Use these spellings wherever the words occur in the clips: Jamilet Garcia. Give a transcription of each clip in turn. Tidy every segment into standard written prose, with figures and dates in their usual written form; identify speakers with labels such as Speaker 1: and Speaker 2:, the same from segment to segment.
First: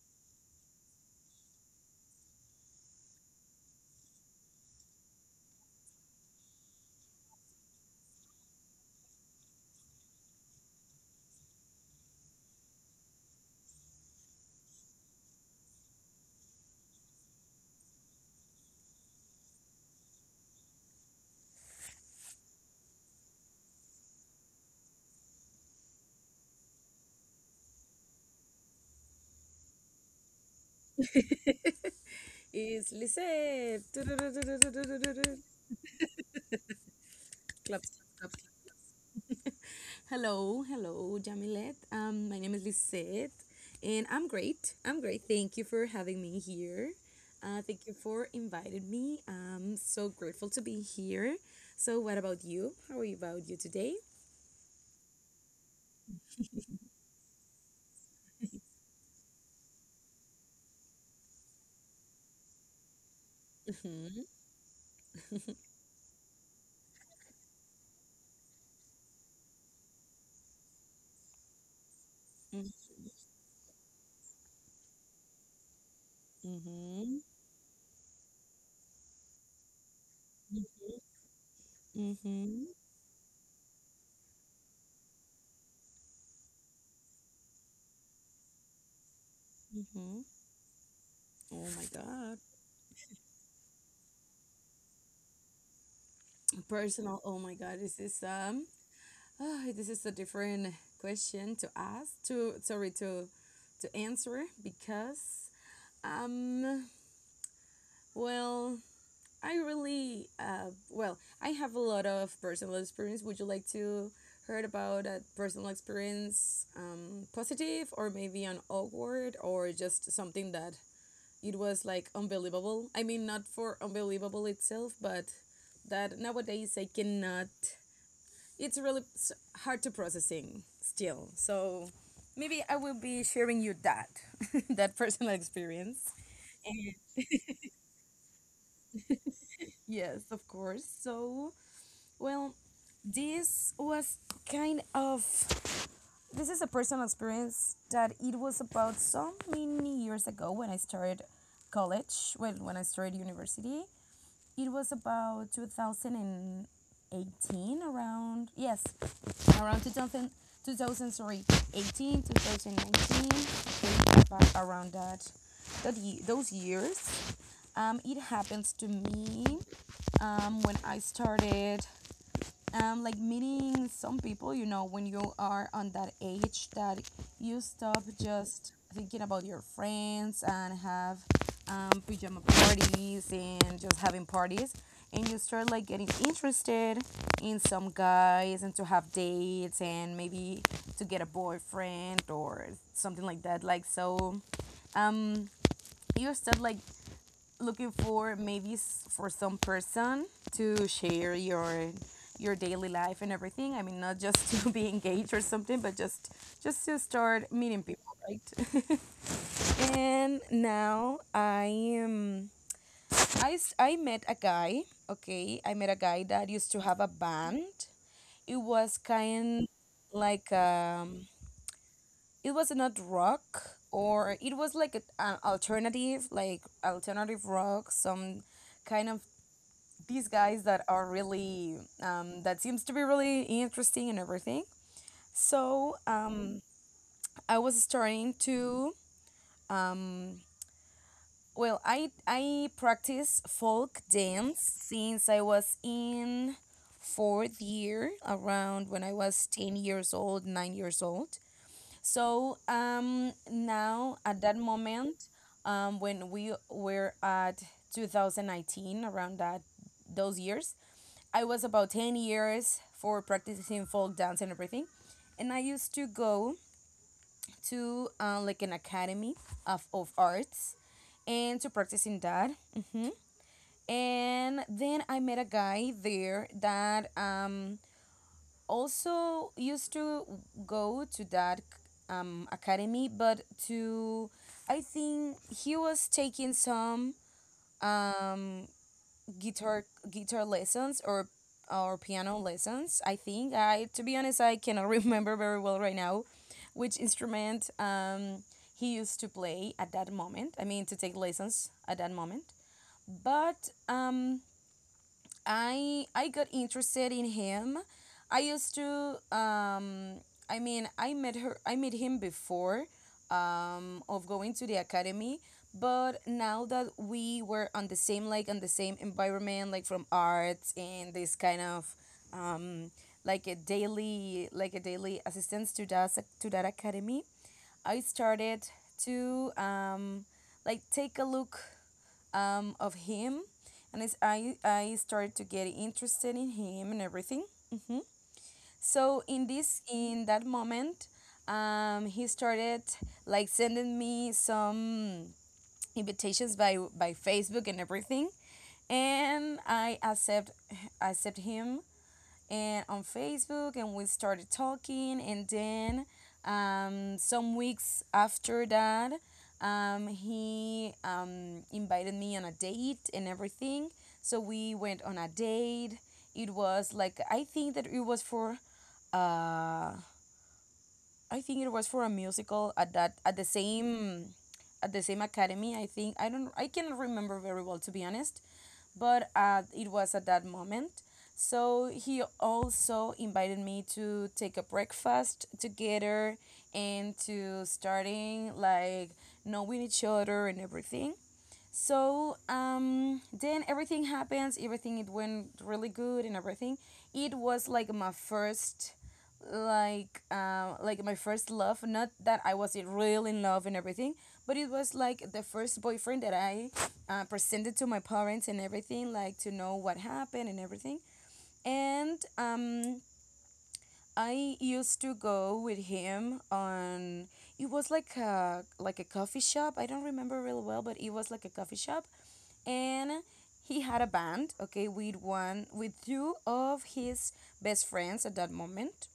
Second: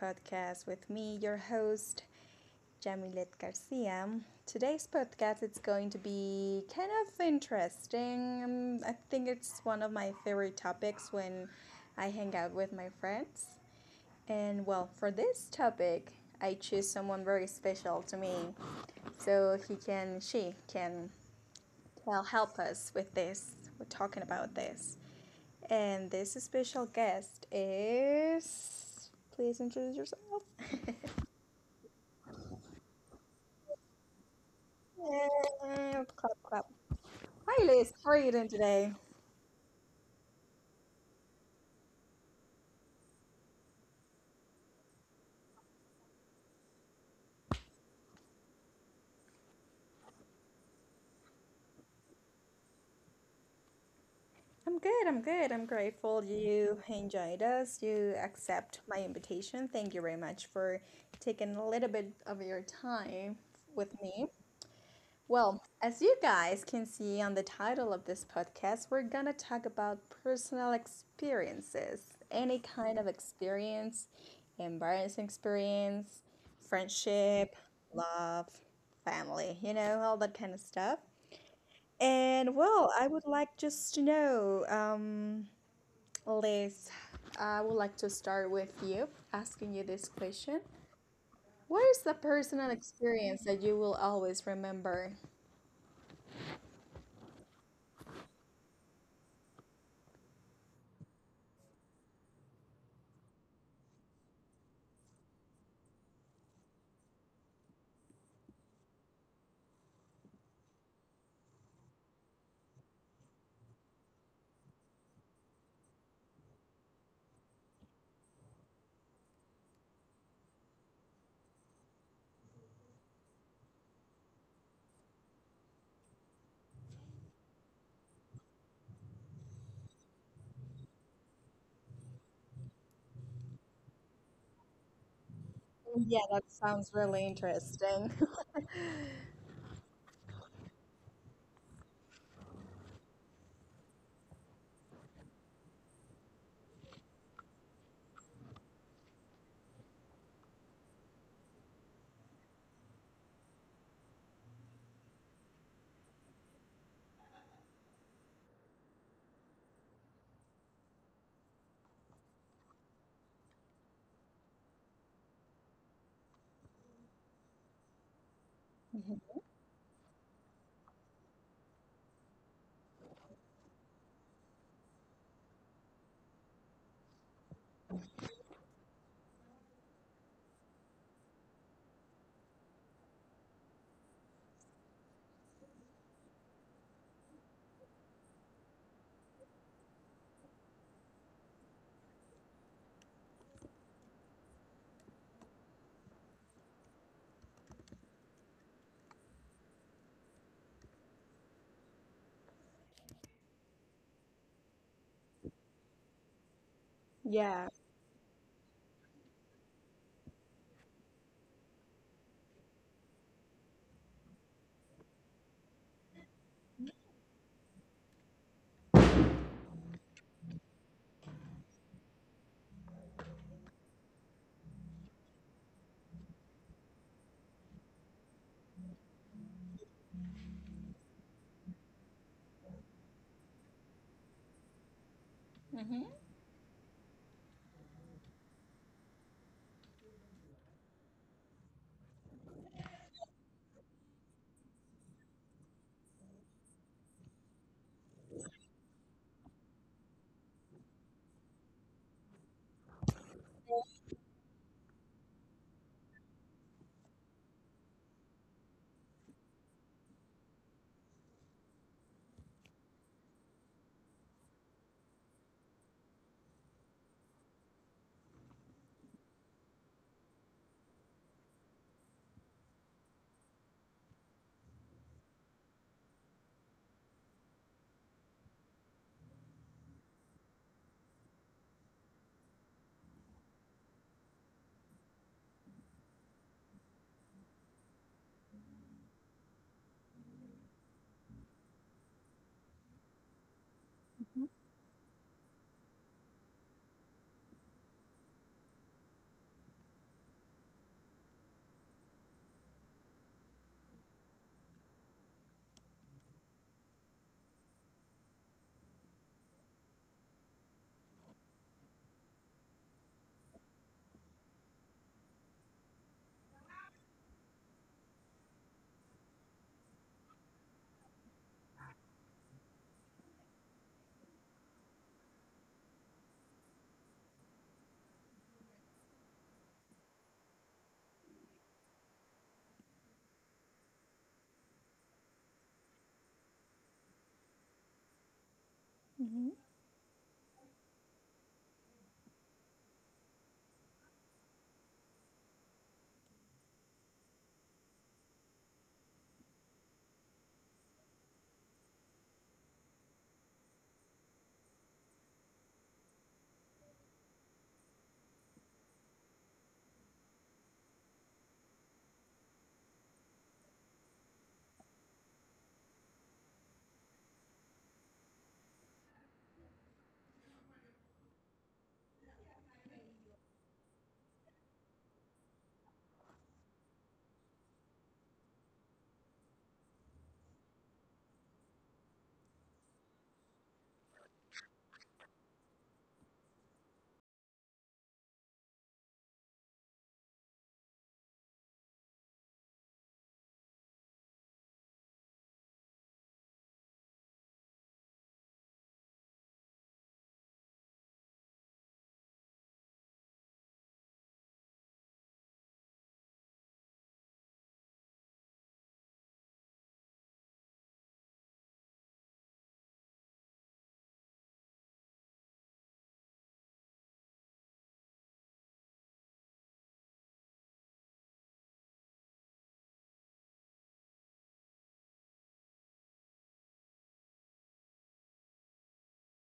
Speaker 1: podcast with me, your host, Jamilet Garcia. Today's podcast is going to be kind of interesting. I think it's one of my favorite topics when I hang out with my friends. And well, for this topic, I choose someone very special to me so he can, she can, well, help us with this. We're talking about this. And this special guest is. Please introduce yourself.
Speaker 2: It's Lisette.
Speaker 1: Yeah, clap, clap. Hi,
Speaker 2: Clap,
Speaker 1: Liz. How are
Speaker 2: clap,
Speaker 1: you doing
Speaker 2: clap.
Speaker 1: today?
Speaker 2: Hello, hello, Jamilet. My name is Lisette, and I'm great. I'm great. Thank you for having me here. Thank you for inviting me. I'm so grateful to be here. So, what about you? How are you about you today?
Speaker 1: I'm good. I'm good. I'm grateful you enjoyed us. You accept my invitation. Thank you very much for taking a little bit of your time with me.
Speaker 2: Mm-hmm.
Speaker 1: Well, as you guys can see on the title of this podcast, we're going to talk about personal experiences, any kind of experience, embarrassing experience, friendship,
Speaker 2: Mm-hmm.
Speaker 1: love, family, all that kind of stuff. And well, I
Speaker 2: Mm-hmm.
Speaker 1: would like just to know, Liz, I would like to start with you asking you this question.
Speaker 2: Mm-hmm.
Speaker 1: What is the
Speaker 2: Oh my
Speaker 1: personal
Speaker 2: God.
Speaker 1: experience that you will always remember?
Speaker 2: Personal. Oh my God. This is. Oh, this is a different question to ask to sorry to answer because um well I really well I have a lot of personal experience. Would you like to heard about a personal experience positive or maybe an awkward or just something that it was like unbelievable? I mean not for unbelievable itself, but that nowadays I cannot it's really hard to processing still. So maybe I will be sharing you that that
Speaker 1: Yeah,
Speaker 2: personal
Speaker 1: that sounds
Speaker 2: experience.
Speaker 1: really interesting.
Speaker 2: Yes, of course. So well, this was kind of this is a personal experience that it was about so many years ago when I started college. Well, when I started university. It was about 2018, around, yes, around 2000 sorry, 2019, okay, about around that, those years. It
Speaker 1: Mhm.
Speaker 2: happens to me when I started like meeting some people, you know, when you are on that age that you stop just thinking about your friends and have pajama parties and just having parties. And you start like getting interested in some guys and to have dates and maybe to get a boyfriend or something like that. Like, so you start like looking for maybe for some person to share your daily life and everything. I mean, not just to be engaged or something, but just
Speaker 1: Yeah.
Speaker 2: to start meeting people, right? and now I am I s- I met a guy. Okay, I met a guy that used to have a band. It was kind like it was not rock or it was like an alternative like alternative rock some kind of these guys that are really that seems to be really interesting and everything
Speaker 1: Mm-hmm.
Speaker 2: so I was starting to um, well i practice folk dance since I was in fourth year around when I was 10 years old 9 years old so now at that moment when we were at 2019 around that those years I was about 10 years for practicing folk dance and everything. And I used to go to like an academy of arts and to practicing that. Hmm And then I met a guy there that also used to go to that academy, but to, I think he was taking some um, guitar guitar lessons or piano lessons. I think I to be honest I cannot remember very well right now which instrument he used to play at that moment. I mean to take lessons at that moment. But I got interested in him. I used to I mean I met her I met him before of going to the academy, but now that we were on the same like on the same environment like from arts and this kind of um like a daily assistance to that academy, I started to like take a look of him, and I started to get interested in him and everything.
Speaker 1: Mm-hmm.
Speaker 2: So in that moment, he started like sending me some invitations by Facebook and everything, and I accept him and on Facebook, and we started talking. And then some weeks after that, he invited me on a date and everything. So we went on a date. It was like I think that it was for, I think it was for a musical at that at the same academy. I think I don't I cannot remember very well to be honest, but it was at that moment. So he also invited me to take a breakfast together and to starting like knowing each other and everything. So then everything happens. Everything it went really good and everything. It was like my first love. Not that I was really in love and everything, but it was like the first boyfriend that I presented to my parents and everything, like to know what happened and everything. And I used to go with him on it was like a coffee shop. I don't remember real well, but it was like a coffee shop and he had a band okay with two of his best friends at that moment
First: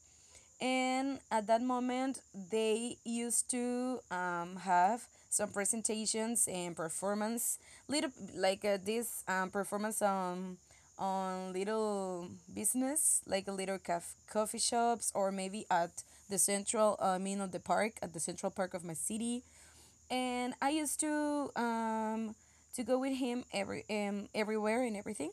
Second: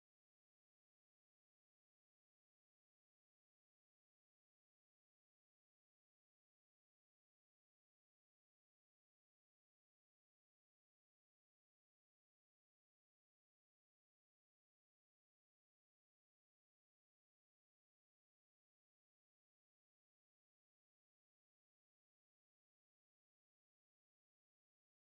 Speaker 2: and at that moment they used to have some presentations and performance little like this performance on little business like a little coffee shops or maybe at the central of the park at the central park of my city and I used to go with him every everywhere and everything.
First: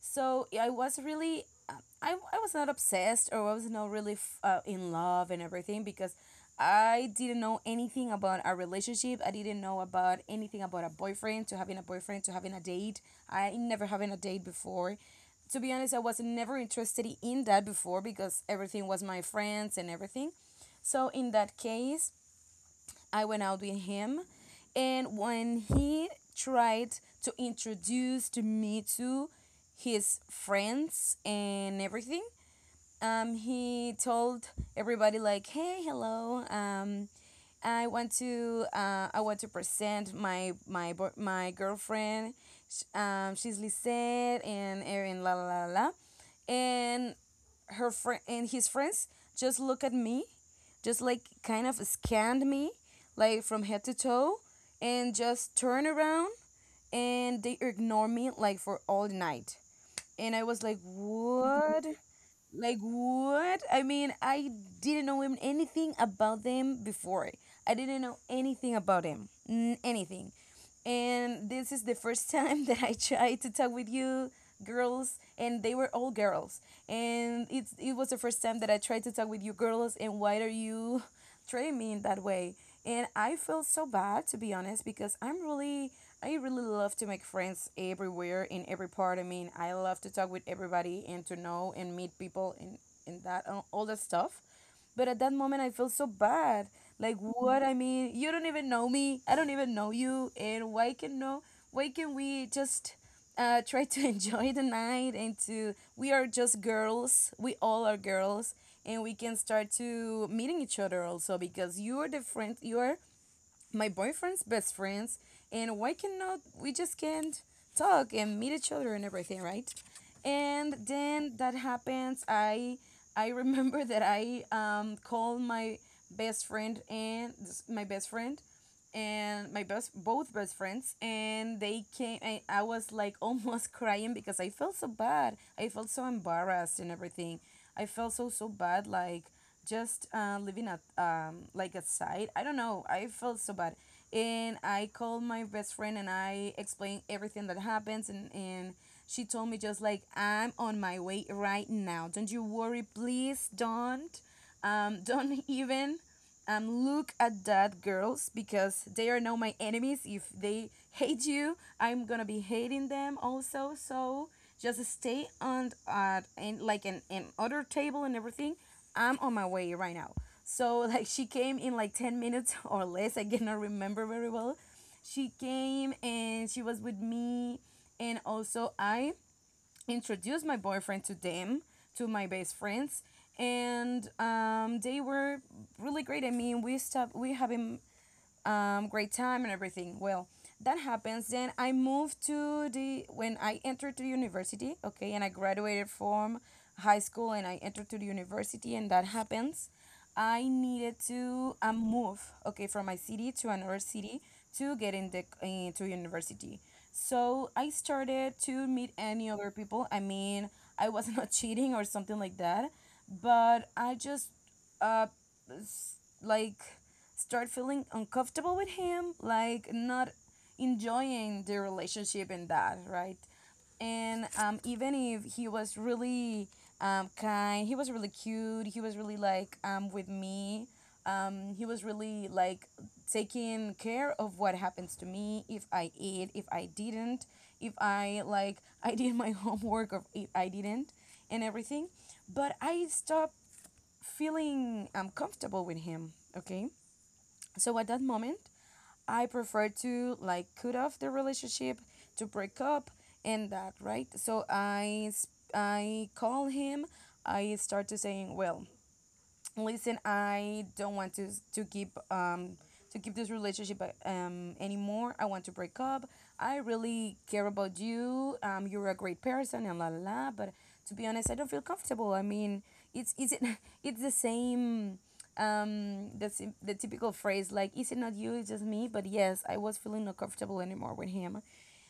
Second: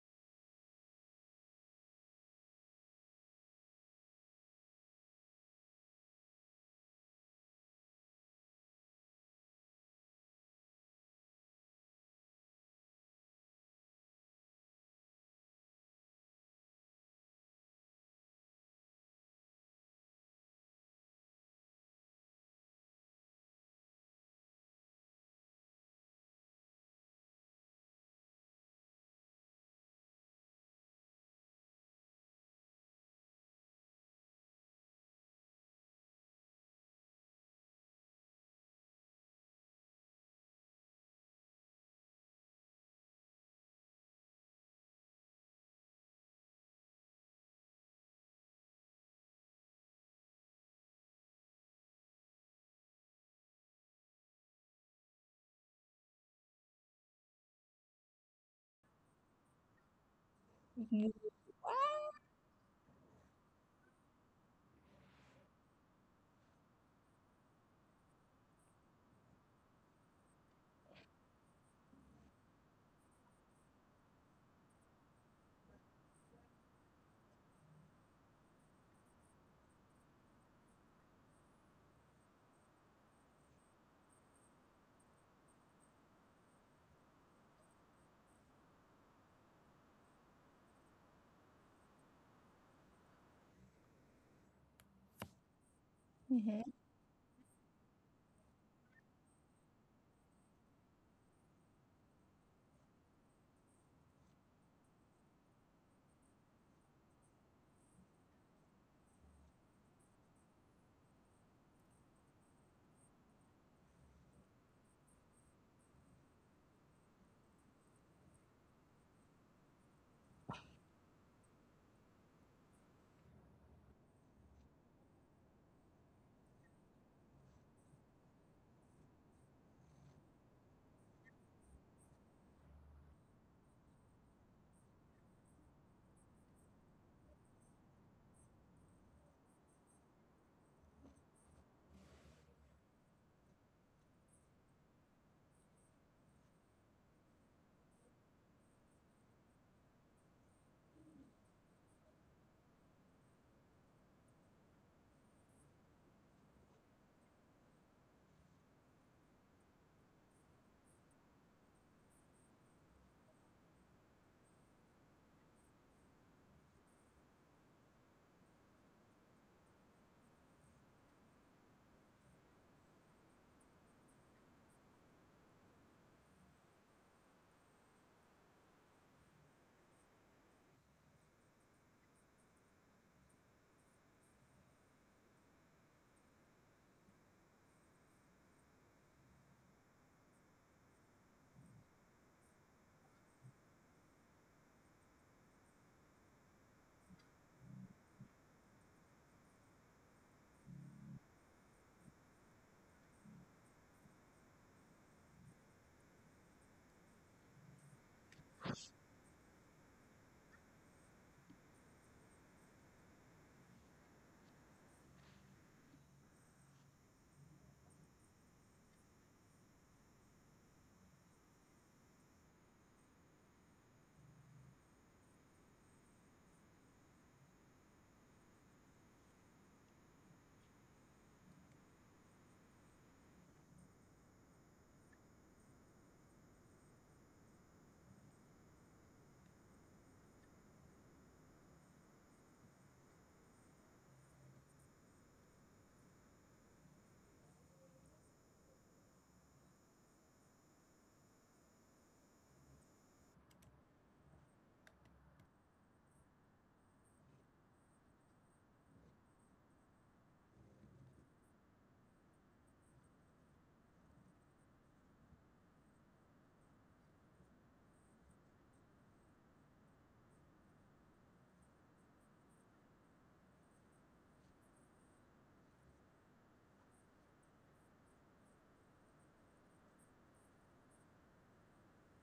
Speaker 2: So yeah, I was really uh, I was not obsessed or I was not really in love and everything because I didn't know anything about a relationship. I didn't know about anything about a boyfriend to having a boyfriend to having a date. I never having a date before. To be honest, I was never interested in that before because everything was my friends and everything. So in that case, I went out with him, and when he tried to introduce to me to his friends and everything, he told everybody like, "Hey, hello, I want to present my girlfriend. She's Lisette and Erin, la la la." la." And her friend and his friends just look at me, just like kind of scanned me, like from head to toe, and just turn around and they ignore me like for all night. And I
Speaker 1: Hmm.
Speaker 2: was like,
Speaker 1: Wow.
Speaker 2: what? Like what? I mean, I didn't know him- anything about them before. I didn't know anything about him, anything. And this is the first time that I tried to talk with you girls, and they were all girls. And it was the first time that I tried to talk with you girls. And why are you treating me in that way. And I feel so bad to be honest because I really love to make friends everywhere in every part. I mean, I love to talk with everybody and to know and meet people and that and all that stuff. But at that moment, I feel so
Speaker 1: Hmm.
Speaker 2: bad. Like what I mean, you don't even know me. I don't even know you. And why can no? Why can we just? Try to enjoy the night and to we are just girls we all are girls and we can start to meeting each other also because you are my boyfriend's best friends and why cannot we just can't talk and meet each other and everything right and then that happens i remember that I called best friend and my best friend and my best both best friends and they came I was like almost crying because I felt so bad. I felt so embarrassed and everything. I felt so bad like just living at like aside. I don't know. I felt so bad. And I called my best friend and I explained everything that happens and she told me just like I'm on my way right now. Don't you worry, please don't don't even look at that, girls, because they are now my enemies. If they hate you, I'm gonna be hating them also. So just stay on at and like an other table and everything. I'm on my way right now. So like she came in like 10 minutes or less. I cannot remember very well. She came and she was with me, and also I introduced my boyfriend to them, to my best friends, and they were really great. I mean, we have been great time and everything. Well, that happens. Then I moved to the when I entered to the university, okay, and I graduated from high school and I entered to the university, and that happens. I needed to move, okay, from my city to another city to get in the into university. So I started to meet any other people. I mean, I was not cheating or something like that, but I just uh s- like start feeling uncomfortable with him, like not enjoying the relationship and that, right? And Even if he was really kind, he was really cute, he was really like with me, he was really like taking care of what happens to me if I eat, if I didn't, if I like I did my homework or if I didn't, and everything. But I stopped feeling comfortable with him, okay? So at that moment I prefer to like cut off the relationship, to break up and that, right? So I call him. I start to saying, well, listen, I don't want to keep to keep this relationship anymore. I want to break up. I really care about you. You're a great person and la la la, but to be honest, I don't feel comfortable. I mean, it's is it it's the same. The typical phrase, like, is it not you, it's just me, but yes, I was feeling not comfortable anymore with him.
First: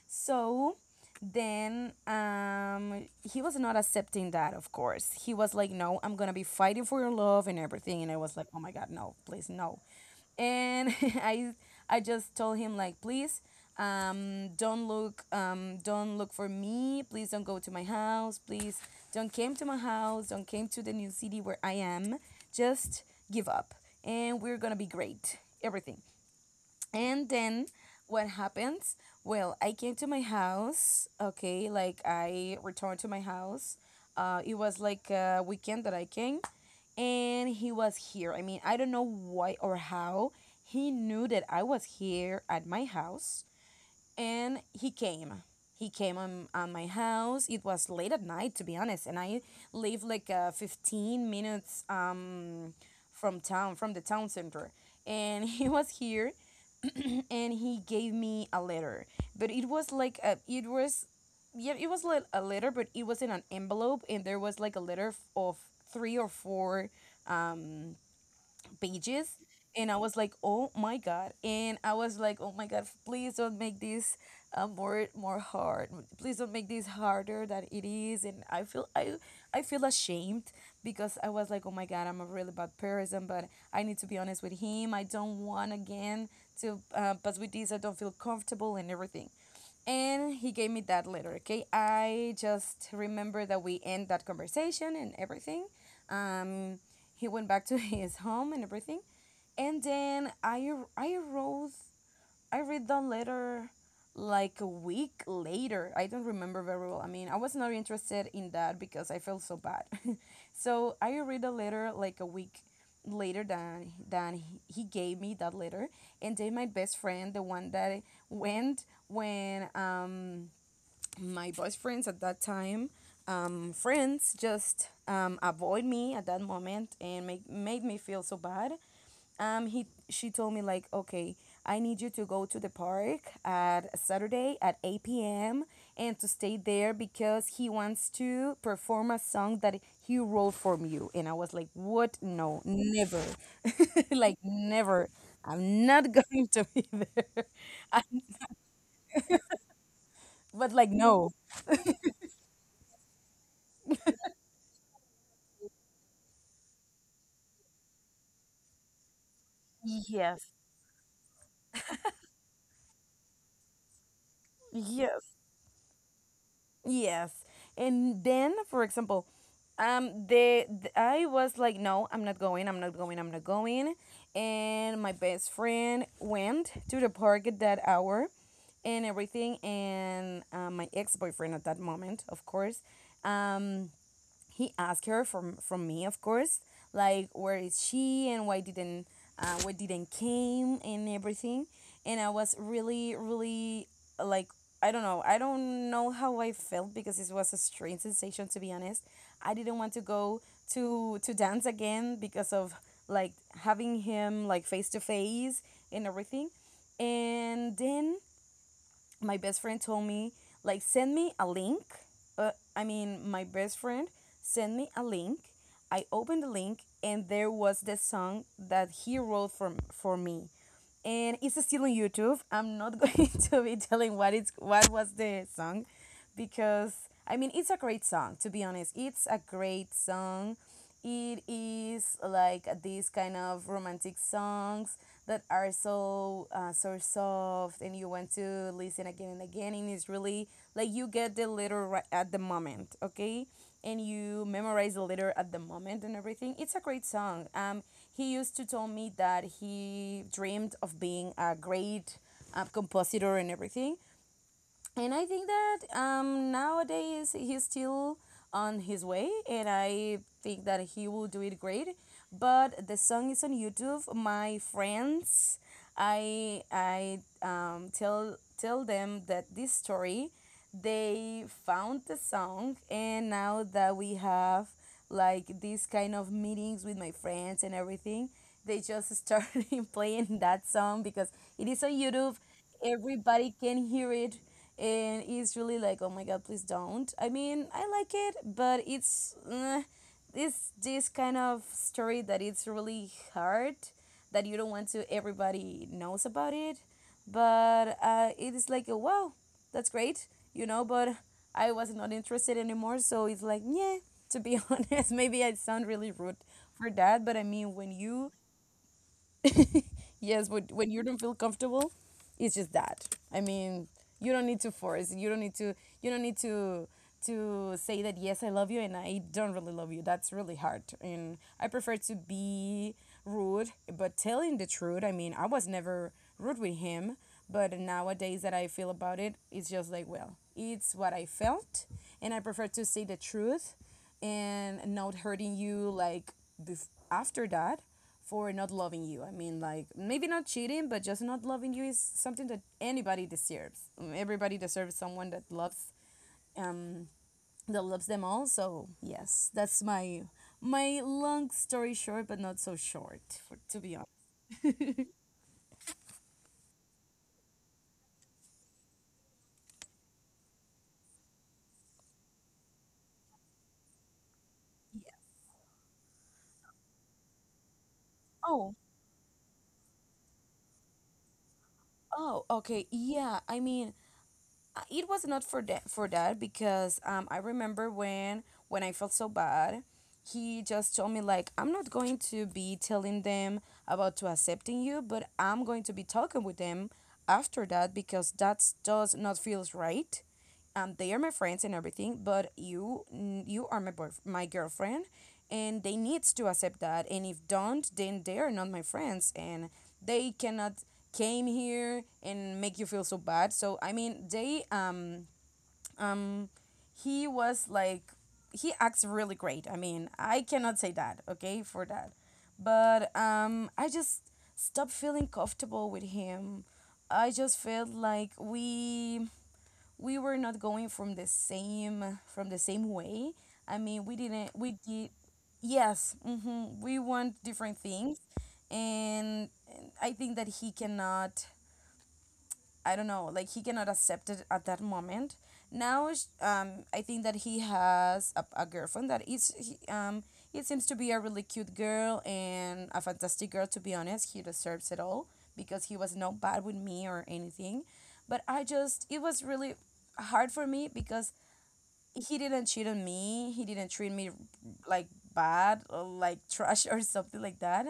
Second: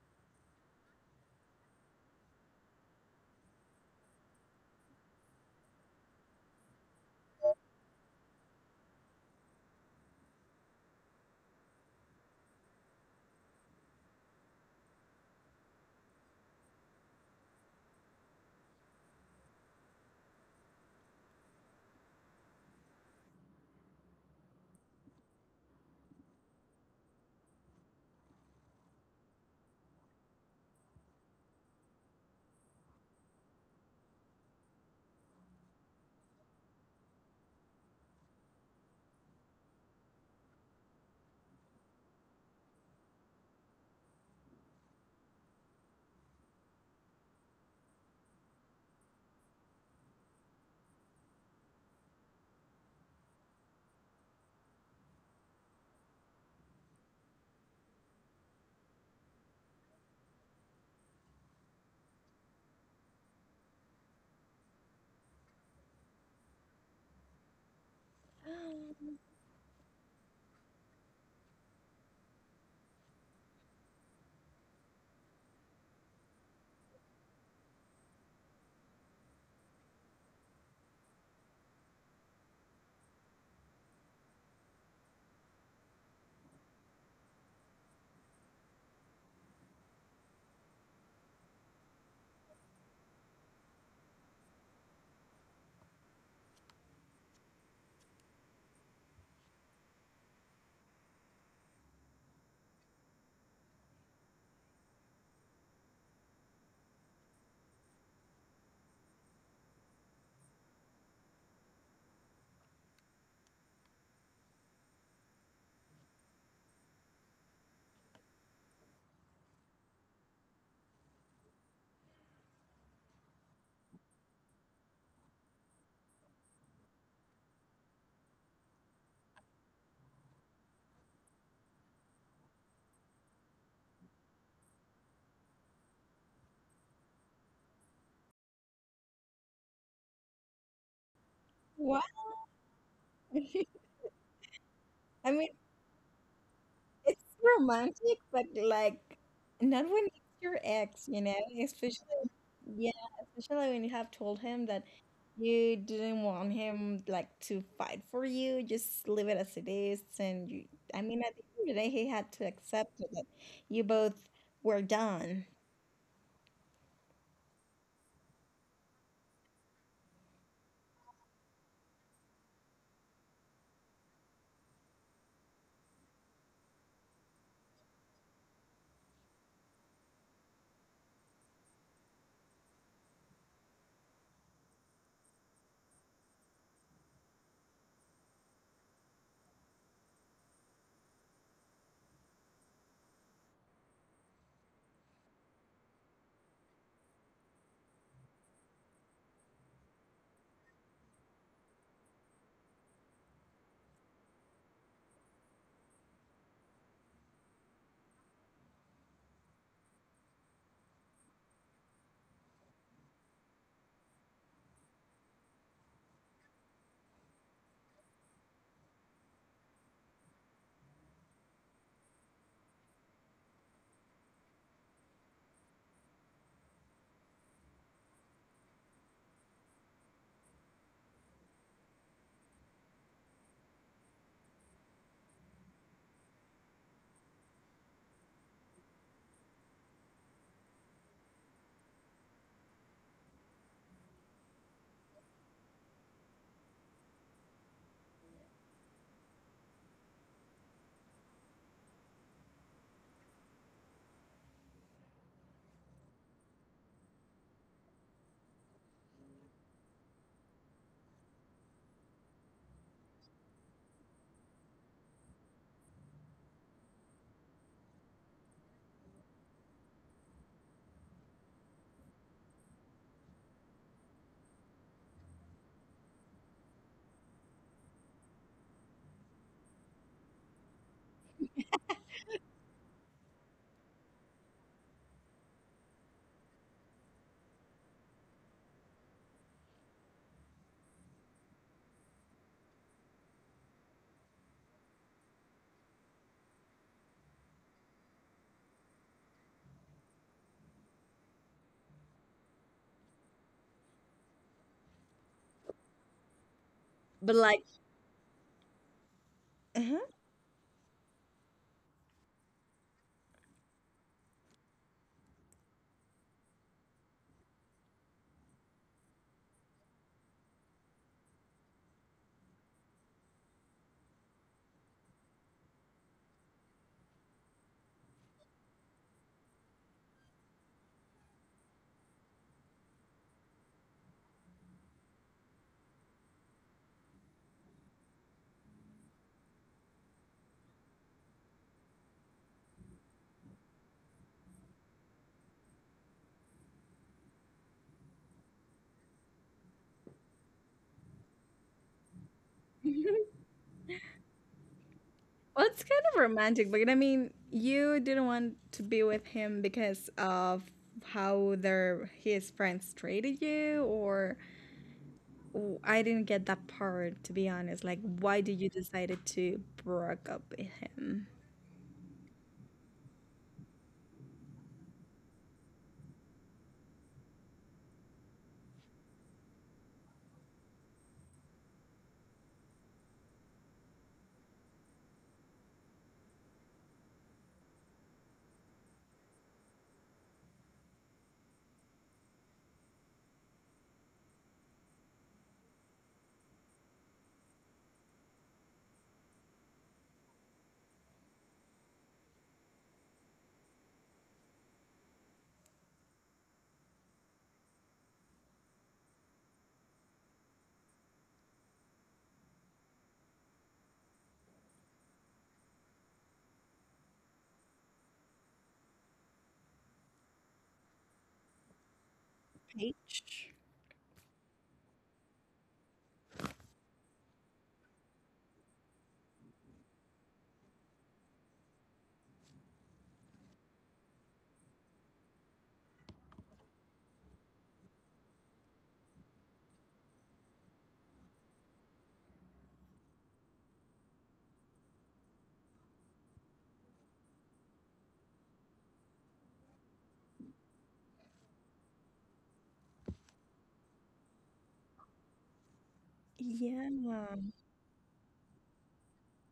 Speaker 2: So then he was not accepting that, of course. He was like, no, I'm gonna be fighting for your love and everything. And I was like, oh my god, no, please no. And I just told him, like, please don't look, don't look for me, please. Don't go to my house. Please don't came to my house. Don't came to the new city where I am. Just give up and we're gonna be great, everything. And then what happens? Well, I came to my house, okay, like I returned to my house. It was like a weekend that I came, and he was here. I mean, I don't know why or how he knew that I was here at my house, and he came. He came on my house. It was late at night, to be honest, and I live like 15 minutes from town, from the town center. And he was here and he gave me a letter, but it was like a, it was, yeah, it was like a letter, but it was in an envelope and there was like a letter of three or four um pages. And I was like, oh my god. And I was like, oh my god, please don't make this more hard. Please don't make this harder than it is. And I feel I feel ashamed because I was like, oh my god, I'm a really bad person, but I need to be honest with him. I don't want again to pass with this. I don't feel comfortable and everything. And he gave me that letter. Okay, I just remember that we end that conversation and everything. Um, he went back to his home and everything. And then I wrote I read the letter like a week later. I don't remember very well. I mean, I was not interested in that because I felt so bad. So I read the letter like a week later than he gave me that letter. And then my best friend, the one that went when my best friends at that time, friends just avoid me at that moment and made me feel so bad. He she told me, like, okay, I need you to go to the park at Saturday at eight p.m. and to stay there because he wants to perform a song that he wrote for you. And I was like, what?
Speaker 1: Wow.
Speaker 2: No, never, like never.
Speaker 1: I mean,
Speaker 2: I'm not going to be there.
Speaker 1: it's romantic, but like not when it's your ex, you know,
Speaker 2: But like,
Speaker 1: especially
Speaker 2: no.
Speaker 1: yeah, especially when you have told him that you didn't want him like to fight for you, just leave it as it is, and you. I
Speaker 2: Yes.
Speaker 1: mean, at the end of the day, he had to accept it that you both were done,
Speaker 2: Yes. Yes. And then, for example, I was like, no, I'm not going. I'm not going. I'm not going. And my best friend went to the park at that hour, and everything. And my ex boyfriend at that moment, of course, um, he asked her from me, of course, like, where is she and why didn't, why didn't came and everything. And I was really, really like, I don't know, I don't know how I felt because it was a strange sensation, to be honest. I didn't want to go to dance again because of, like, having him like face to face and everything. And then my best friend told me, like, send me a link. I mean my best friend sent me a link. I opened the link and there was the song that he wrote for me, and it's still on YouTube. I'm not going to be telling what it's, what was the song, because I mean, it's a great song, to be honest. It's a great song. It is like these kind of romantic songs that are so so soft, and you want to listen again and again, and it's really like you get the letter right at the moment, okay? And you memorize the letter at the moment and everything. It's a great song. He used to tell me that he dreamed of being a great compositor and everything, and I think that nowadays he's still on his way, and I think that he will do it great. But the song is on YouTube. My friends, I tell them that this story, they found the song, and now that we have like these kind of meetings with my friends and everything, they just started playing that song because it is on YouTube. Everybody can hear it, and it's really like, oh my god, please don't. I mean, I like it, but it's this kind of story that it's really hard, that you don't want to everybody knows about it, but it is like, oh, wow, that's great, you know? But I was not interested anymore, so it's like, yeah, to be honest, maybe I sound really rude for
Speaker 1: but like.
Speaker 2: that, but I mean, when you. Yes, but when you don't feel comfortable, it's just that. I mean, you don't need to force. You don't need to. You don't need to say that yes, I love you, and I don't really love you. That's really hard, and I prefer to be rude, but telling the truth. I mean, I was never rude with him, but nowadays that I feel about it, it's just like, well, it's what I felt, and I prefer to say the truth, and not hurting you like after that for not loving you. I mean, like, maybe not cheating, but just not loving you is something that anybody deserves. Everybody deserves someone um that loves them all. So yes, that's my my long story short, but not so short for to be honest.
Speaker 1: Well, it's kind of romantic, but I mean, you didn't want to be with him because of how their his friends treated you, or
Speaker 2: Yeah.
Speaker 1: I didn't get that part to be honest. Like, why did you
Speaker 2: Oh,
Speaker 1: decided to break up with him?
Speaker 2: oh, okay. Yeah. I mean, it was not for that because I remember when I felt so bad, he just told me, like, I'm not going to be telling them about to accepting you, but I'm going to be talking with them after that, because that does not feels right. They are my friends and everything, but you are my my girlfriend, and they needs to accept that. And if don't, then they are not my friends, and they cannot came here and make you feel so bad. So I mean, they um, he was like, he acts really great. I mean, I cannot say that okay for that, but I just stopped feeling comfortable with him. I just felt like we were not going from the same way.
Speaker 1: Paige?
Speaker 2: I mean, we didn't we did yes, we want different things, and I think that he cannot, I don't know, like he cannot accept it at that moment. Now, I think that he has a girlfriend that is, it seems to be a really cute girl and a fantastic girl, to be honest. He deserves it all because he was not bad with me or anything. But I just, it was really hard for me because he didn't cheat on me. He didn't treat me like
Speaker 1: Yeah,
Speaker 2: bad or like trash or something like that.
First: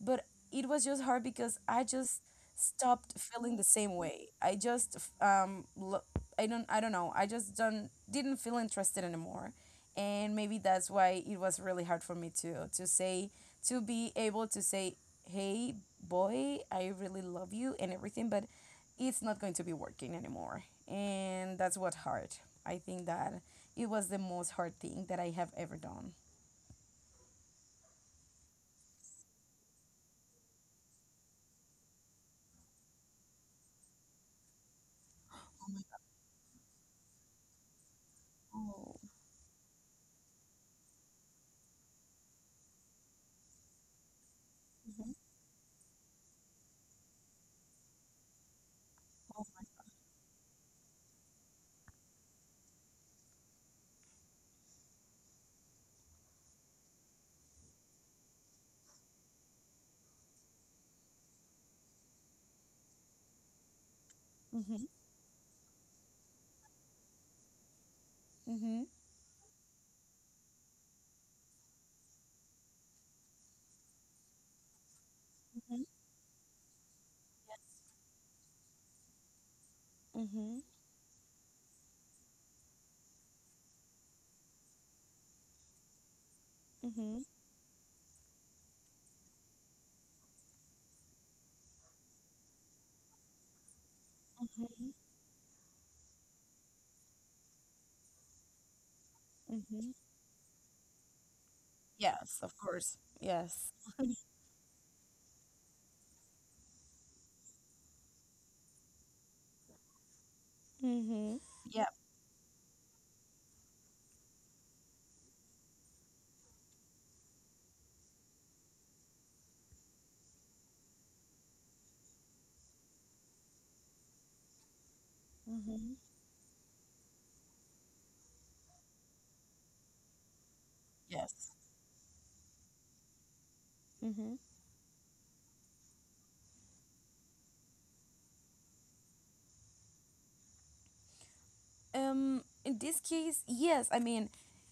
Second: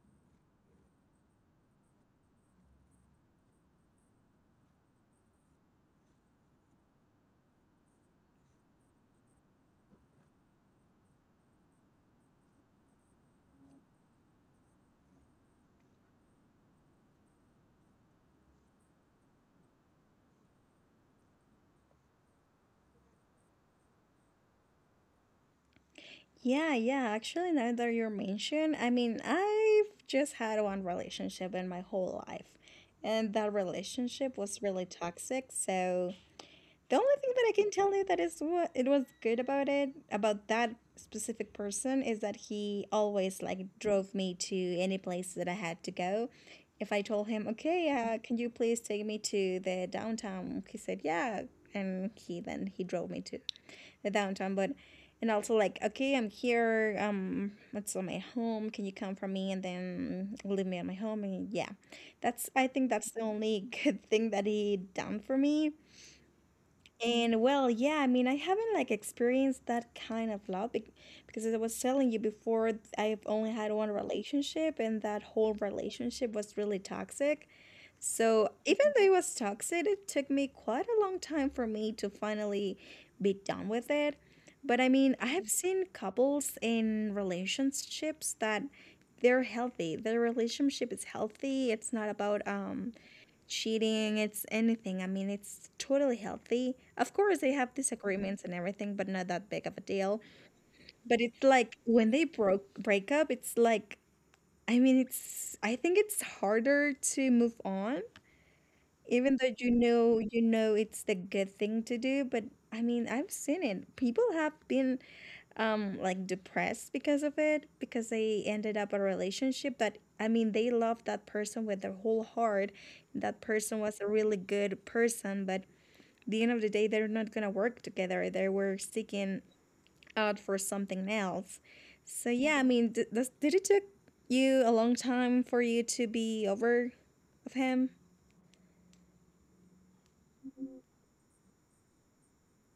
Speaker 2: But it was just hard because I just stopped feeling the same way. I don't know. I just don't didn't feel interested anymore. And maybe that's why it was really hard for me to be able to say, "Hey boy, I really love you" and everything, but it's not going to be working anymore. And that's what hard. I think that it was the most hard thing that I have ever done.
Speaker 1: yeah, yeah. Actually, now that you're mentioned, I mean, I've just had one relationship in my whole life, and that relationship was really toxic. So.
Speaker 2: Oh,
Speaker 1: The only thing that I can tell you that is what it was good about it, about that specific person, is that he
Speaker 2: mhm.
Speaker 1: always like drove me to any place that I had to go. If I told him, okay, can you please take me to the downtown? He said, yeah, and he then he drove me to the downtown. But and also like, okay, I'm here. It's on my home. Can you come for me and then leave me at my home? And yeah, that's I
Speaker 2: Mhm,
Speaker 1: think that's the only good thing that he done for me.
Speaker 2: mhm,
Speaker 1: And well, yeah, I mean, I haven't like experienced that kind of love because as I was telling you before, I've only had
Speaker 2: mhm,
Speaker 1: one relationship and that whole relationship was really toxic. So,
Speaker 2: mhm,
Speaker 1: even though it was toxic, it took me quite a long time for me to finally be done with it. But I mean,
Speaker 2: mhm,
Speaker 1: I have seen couples in relationships that they're healthy. Their relationship is healthy. It's not about
Speaker 2: mhm,
Speaker 1: cheating, it's anything. I mean, it's totally healthy. Of course, they have
Speaker 2: mhm,
Speaker 1: disagreements and everything, but not that big of a deal.
Speaker 2: Yes, of course.
Speaker 1: But it's
Speaker 2: Yes.
Speaker 1: like when they broke break up, it's like I mean, it's I think it's harder to move on even
Speaker 2: Mhm.
Speaker 1: though you
Speaker 2: Yeah.
Speaker 1: know it's the good thing to do, but I mean, I've seen it. People have been like depressed because of it because they ended up a relationship that I mean, they loved that person with their whole heart. That person was
Speaker 2: Mhm.
Speaker 1: a really good person, but the end of the day, they're not gonna work together. They were seeking
Speaker 2: Yes.
Speaker 1: out for something else. So
Speaker 2: Mhm.
Speaker 1: yeah, I mean, did it took you a long time for you to be over of him?
Speaker 2: In this case, yes. I mean,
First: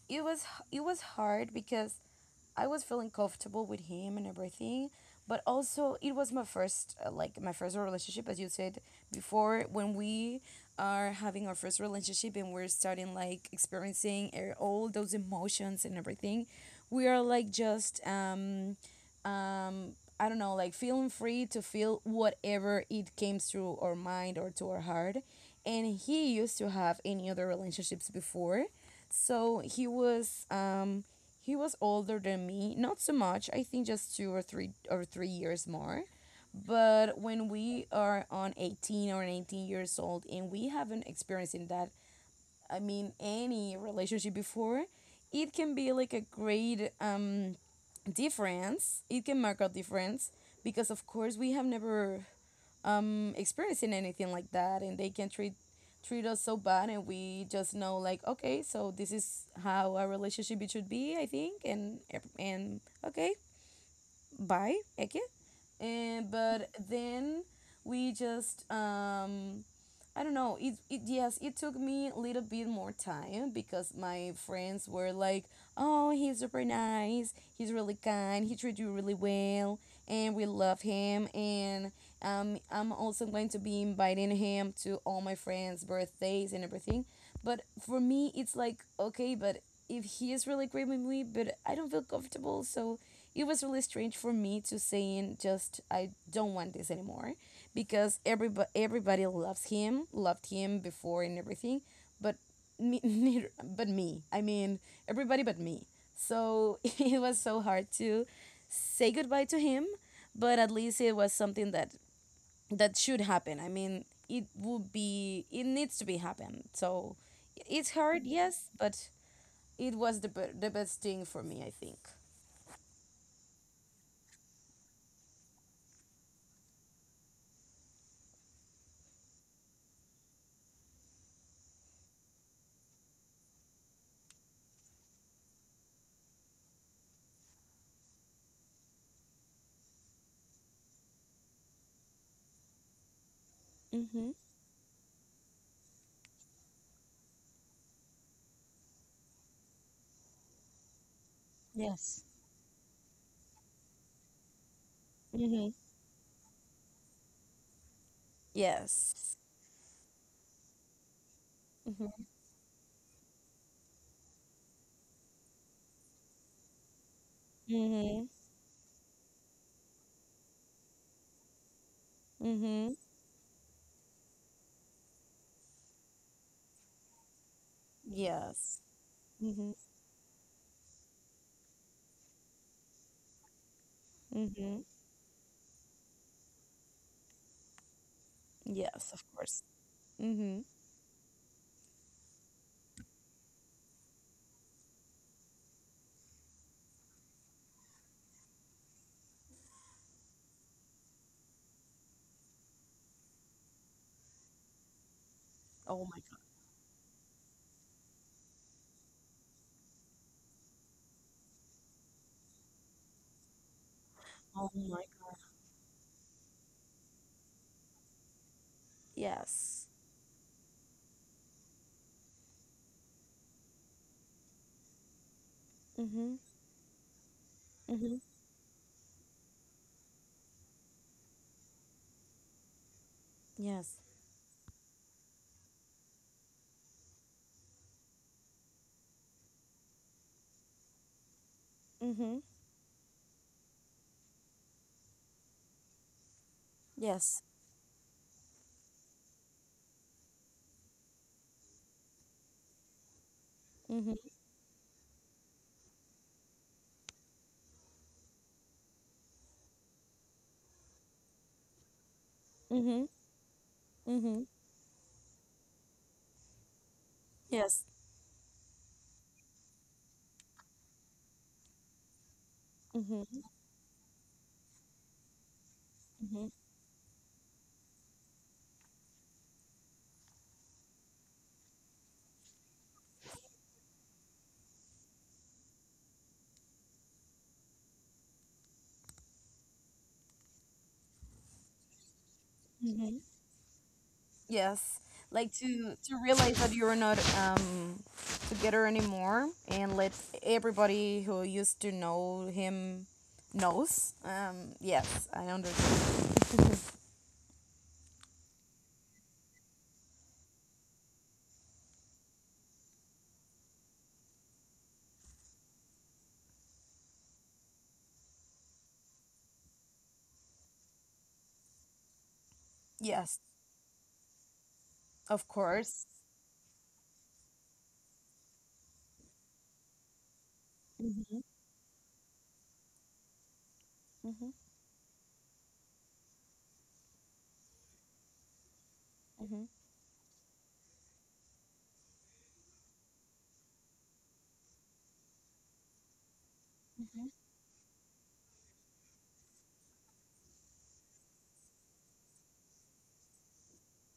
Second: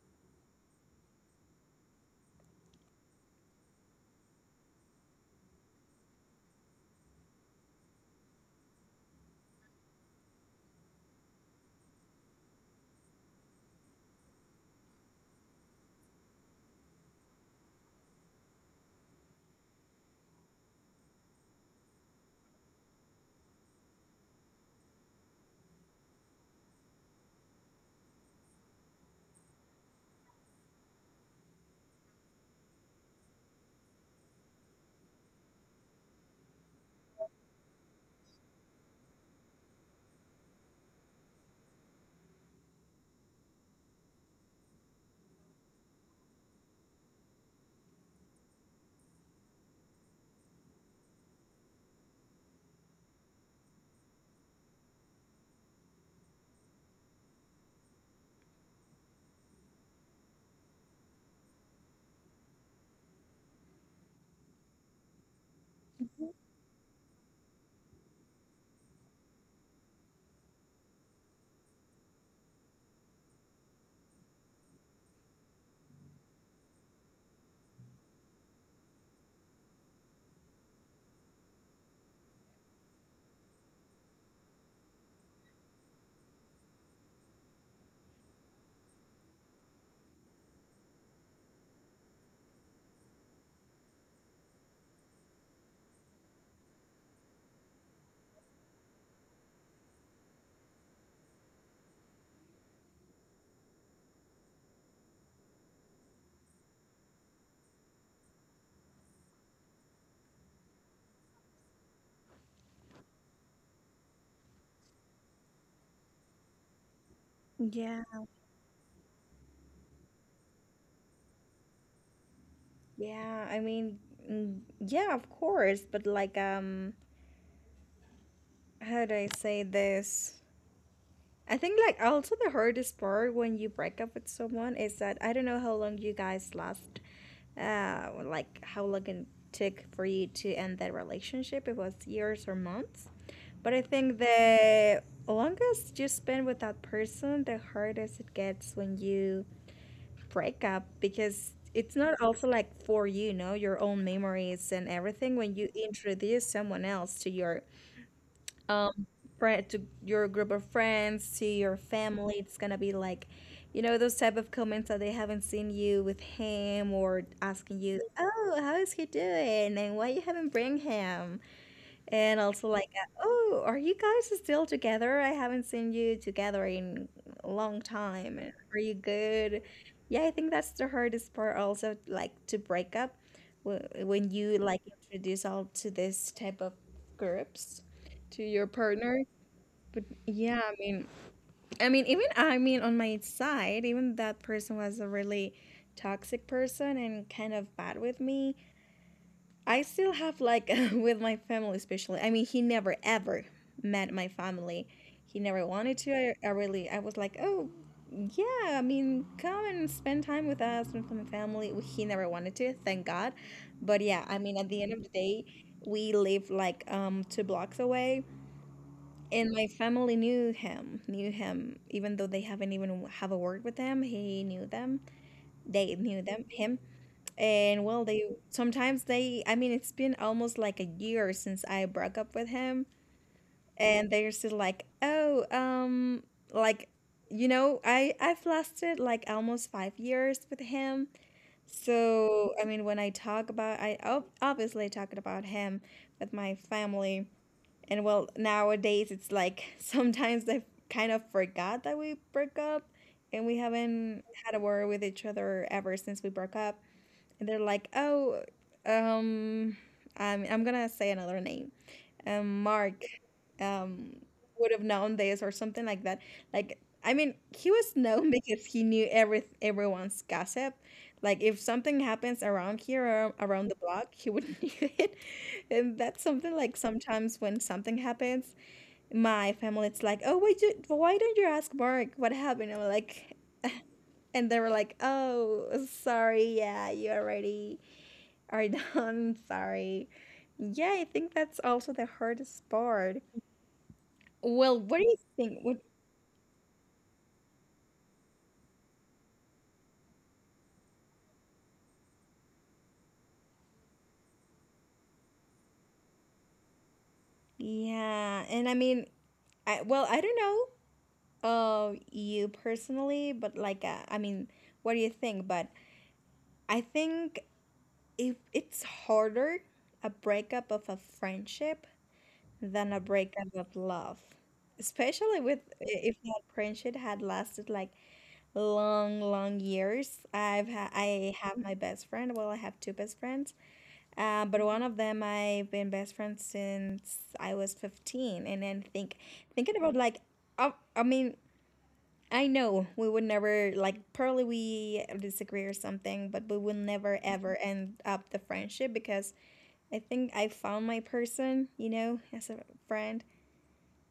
Speaker 2: it was it was hard because I was feeling comfortable with him and everything, but also it was my first like my first relationship, as you said before. When we are having our first relationship and we're starting like experiencing all those emotions and everything, we are like just um, I don't know, like feeling free to feel whatever it came through our mind or to our heart. And he used to have any other relationships before, so he was older than me, not so much. I think just 2 or 3 or 3 years more. But when we are on 18 or 19 years old and we haven't experienced in that, I mean any relationship before, it can be like a great difference. It can mark a difference because of course we have never experiencing anything like that, and they can treat us so bad, and we just know like, okay, so this is how a relationship it should be, I think, and okay, buy okay, and but then we just I don't know. It, yes, it took me a little bit more time, because my friends were like, oh, he's super nice, he's really kind, he treats you really well, and we love him, and I'm also going to be inviting him to all my friends birthdays and everything. But for me it's like, okay, but if he is really great with me, but I don't feel comfortable. So it was really strange for me to saying just, I don't want this anymore, because everybody loves him, loved him before and everything, but me, neither, but me. I mean, everybody but me. So it was so hard to say goodbye to him, but at least it was something that should happen. I mean, it needs to be happen. So it's
Speaker 1: Yeah.
Speaker 2: hard, yes, but it was the the best thing for me, I think.
Speaker 1: Yeah, I mean, yeah, of course, but like, how do I say this? I think like also the hardest part when you break up with someone is that I don't know how long you guys last, like how long it took for you to end that relationship. It was years or months, but I think
Speaker 2: Mhm.
Speaker 1: the longest you spend with that person, the hardest it gets when you breakup because it's
Speaker 2: Yes.
Speaker 1: not also like for your own memories and everything when
Speaker 2: Mhm.
Speaker 1: you introduce someone else to your um
Speaker 2: Yes.
Speaker 1: friend, to your group of friends, to your
Speaker 2: Mhm.
Speaker 1: family, it's gonna be like those type of comments that they haven't seen you with him, or asking you,
Speaker 2: Mhm.
Speaker 1: oh, how is he doing and why you haven't bring him, and also
Speaker 2: Mhm.
Speaker 1: like, "Oh, are you guys still together? I haven't seen you together in a long time. And
Speaker 2: Yes.
Speaker 1: are you good?"
Speaker 2: Mhm.
Speaker 1: Yeah, I think that's the hardest part also, like, to break up wh- when you
Speaker 2: Mhm.
Speaker 1: like introduce all to this type of groups to your
Speaker 2: Yes, of
Speaker 1: partner.
Speaker 2: course.
Speaker 1: But
Speaker 2: Mhm.
Speaker 1: yeah, I mean, even I mean on my side, even that person was a really toxic person and kind of bad with me. I still have like with my family, especially. I mean, he never ever met my family. He never wanted
Speaker 2: Oh
Speaker 1: to.
Speaker 2: my
Speaker 1: I,
Speaker 2: god.
Speaker 1: I really, I was like, oh, yeah. I mean, come and spend time with us and with my family. Well, he never wanted to. Thank God. But yeah, I mean, at
Speaker 2: Oh
Speaker 1: the end of
Speaker 2: my
Speaker 1: the
Speaker 2: god.
Speaker 1: day, we live like two blocks away, and my
Speaker 2: Yes.
Speaker 1: family knew him, even though they haven't even have a word with him. He knew them. They knew
Speaker 2: Mhm.
Speaker 1: them. Him. And well,
Speaker 2: Mhm.
Speaker 1: they sometimes they, I mean, it's been almost like a year since I broke up with him,
Speaker 2: Yes.
Speaker 1: and they're still like, "Oh, like, you know, I've lasted like almost 5 years with him."
Speaker 2: Mhm.
Speaker 1: So, I mean, when I talk about, obviously talked about him with my family,
Speaker 2: Yes.
Speaker 1: and well, nowadays it's like sometimes I kind of forgot that we broke up, and we haven't
Speaker 2: Mhm.
Speaker 1: had a word with each other ever since we broke up, and they're like, "Oh, um, I'm gonna say another name, Mark,
Speaker 2: Mhm.
Speaker 1: um,
Speaker 2: Mhm.
Speaker 1: would have known this or something like that." Like, I mean, he
Speaker 2: Yes.
Speaker 1: was known because he knew everyone's gossip. Like, if something happens around here or
Speaker 2: Mhm.
Speaker 1: around the block, he would knew it. And that's something
Speaker 2: Mhm.
Speaker 1: like sometimes when something happens, my family it's like, "Oh, why don't you ask Mark what happened?" And I'm like, and they were like, "Oh, sorry, yeah, you already." are done. Sorry. Yeah, I think that's also the hardest part.
Speaker 2: Mhm.
Speaker 1: Well, what do
Speaker 2: Yes.
Speaker 1: you think?
Speaker 2: Like
Speaker 1: What?
Speaker 2: to realize that you're not together anymore, and let everybody who used to know him knows. Yes, I understand.
Speaker 1: Yeah, and I mean, I, well, I don't know, you personally, but like, I mean, what do you think? But I think if it's harder a breakup of a friendship than a
Speaker 2: Yes,
Speaker 1: breakup of love, especially
Speaker 2: of
Speaker 1: with if
Speaker 2: course.
Speaker 1: that friendship had lasted like long, long years. I
Speaker 2: Mm-hmm.
Speaker 1: have my best friend. Well, I have two best friends. But
Speaker 2: Mm-hmm.
Speaker 1: one of them I've been best friends since I was 15. And then
Speaker 2: Mm-hmm.
Speaker 1: thinking about like, I mean, I know we would never like probably we disagree or something, but we will never
Speaker 2: Mm-hmm.
Speaker 1: ever end up the friendship because I think I found my person, you know, as a friend.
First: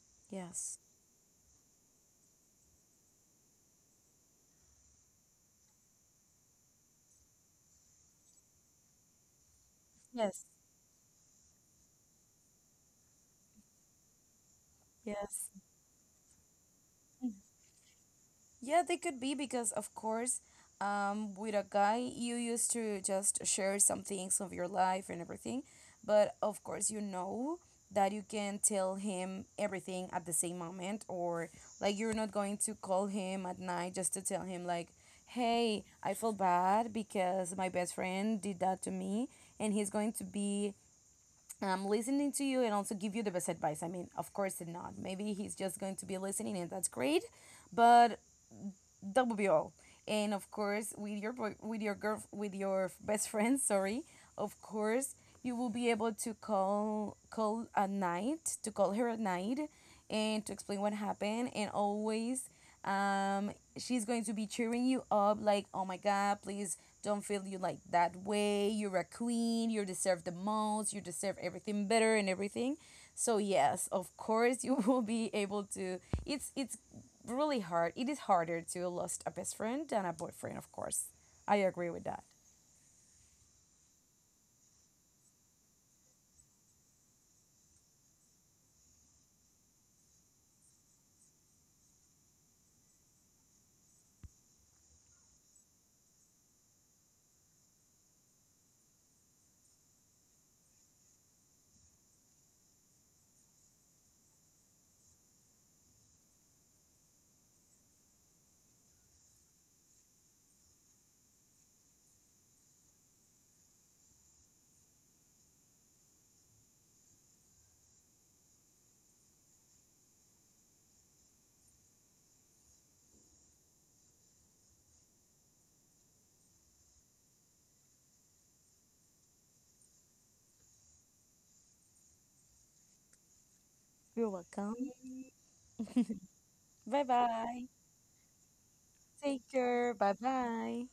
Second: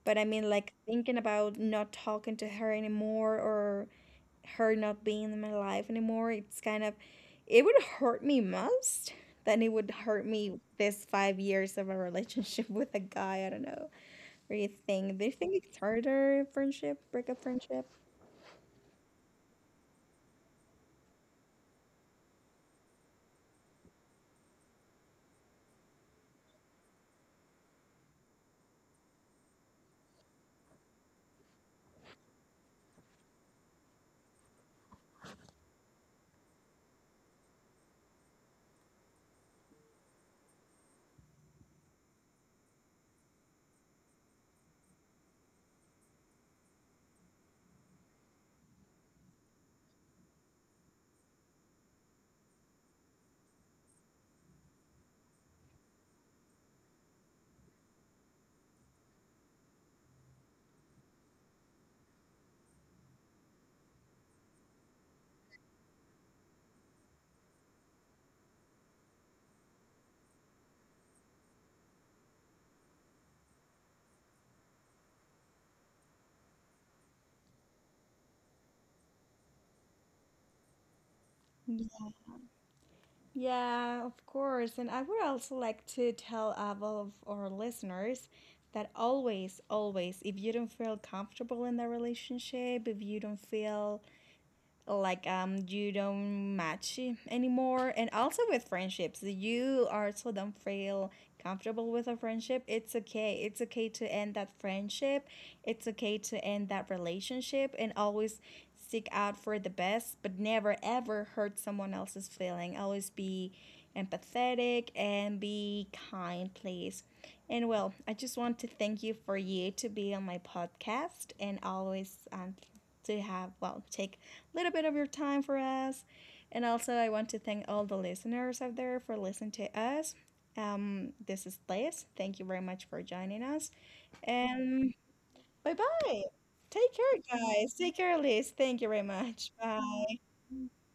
Speaker 1: But I mean, like
Speaker 2: Yes.
Speaker 1: thinking about not talking to her anymore or her not being in my life anymore, it's kind of, it would hurt me most than it would hurt
Speaker 2: Yes.
Speaker 1: me this 5 years of a relationship with a guy. I don't know. What do you think? Do you
Speaker 2: Yes.
Speaker 1: think it's harder friendship,
Speaker 2: Mm.
Speaker 1: breakup friendship?
Speaker 2: Yeah, they could be because, of course, with a guy, you used to just share some things of your life and everything. But of course, you know that you can tell him everything at the same moment, or like you're not going to call him at night just to tell him, like, hey, I feel bad because my best friend did that to me, and he's going to be, I'm listening to you, and also give you the best advice. I mean, of course not. Maybe he's just going to be listening, and that's great, but that would be all. And of course with your boy, with your girl, with your best friend. Sorry. Of course you will be able to call at night, to call her at night, and to explain what happened, and always um she's going to be cheering you up, like, oh my god, please, don't feel you like that way, you're a queen, you deserve the most, you deserve everything better, and everything. So yes, of course, you will be able to. It's really hard. It is harder to lose a best friend than a boyfriend, of course. I agree with that.
Speaker 1: Yeah, of course. And I would also like to tell all of our listeners that always, always, if you don't feel comfortable in the relationship, if you don't feel like you don't match anymore, and also with friendships, you also don't feel comfortable with a friendship, it's okay, it's okay to end that friendship, it's okay to end that relationship, and always seek out for the best, but never ever hurt someone else's feeling, always be empathetic and be kind, please. And well, I just want to thank you for you to be on my podcast and always, to have, well, take little bit of your time for us. And also, I want to thank all the listeners out there for listening to us. This is Liz. Thank you very much for joining us.
Speaker 2: You're welcome.
Speaker 1: And bye bye. Take
Speaker 2: Bye
Speaker 1: care,
Speaker 2: bye.
Speaker 1: guys. Take care, Liz. Thank you very
Speaker 2: Take
Speaker 1: much.
Speaker 2: care. Bye
Speaker 1: Bye.
Speaker 2: bye.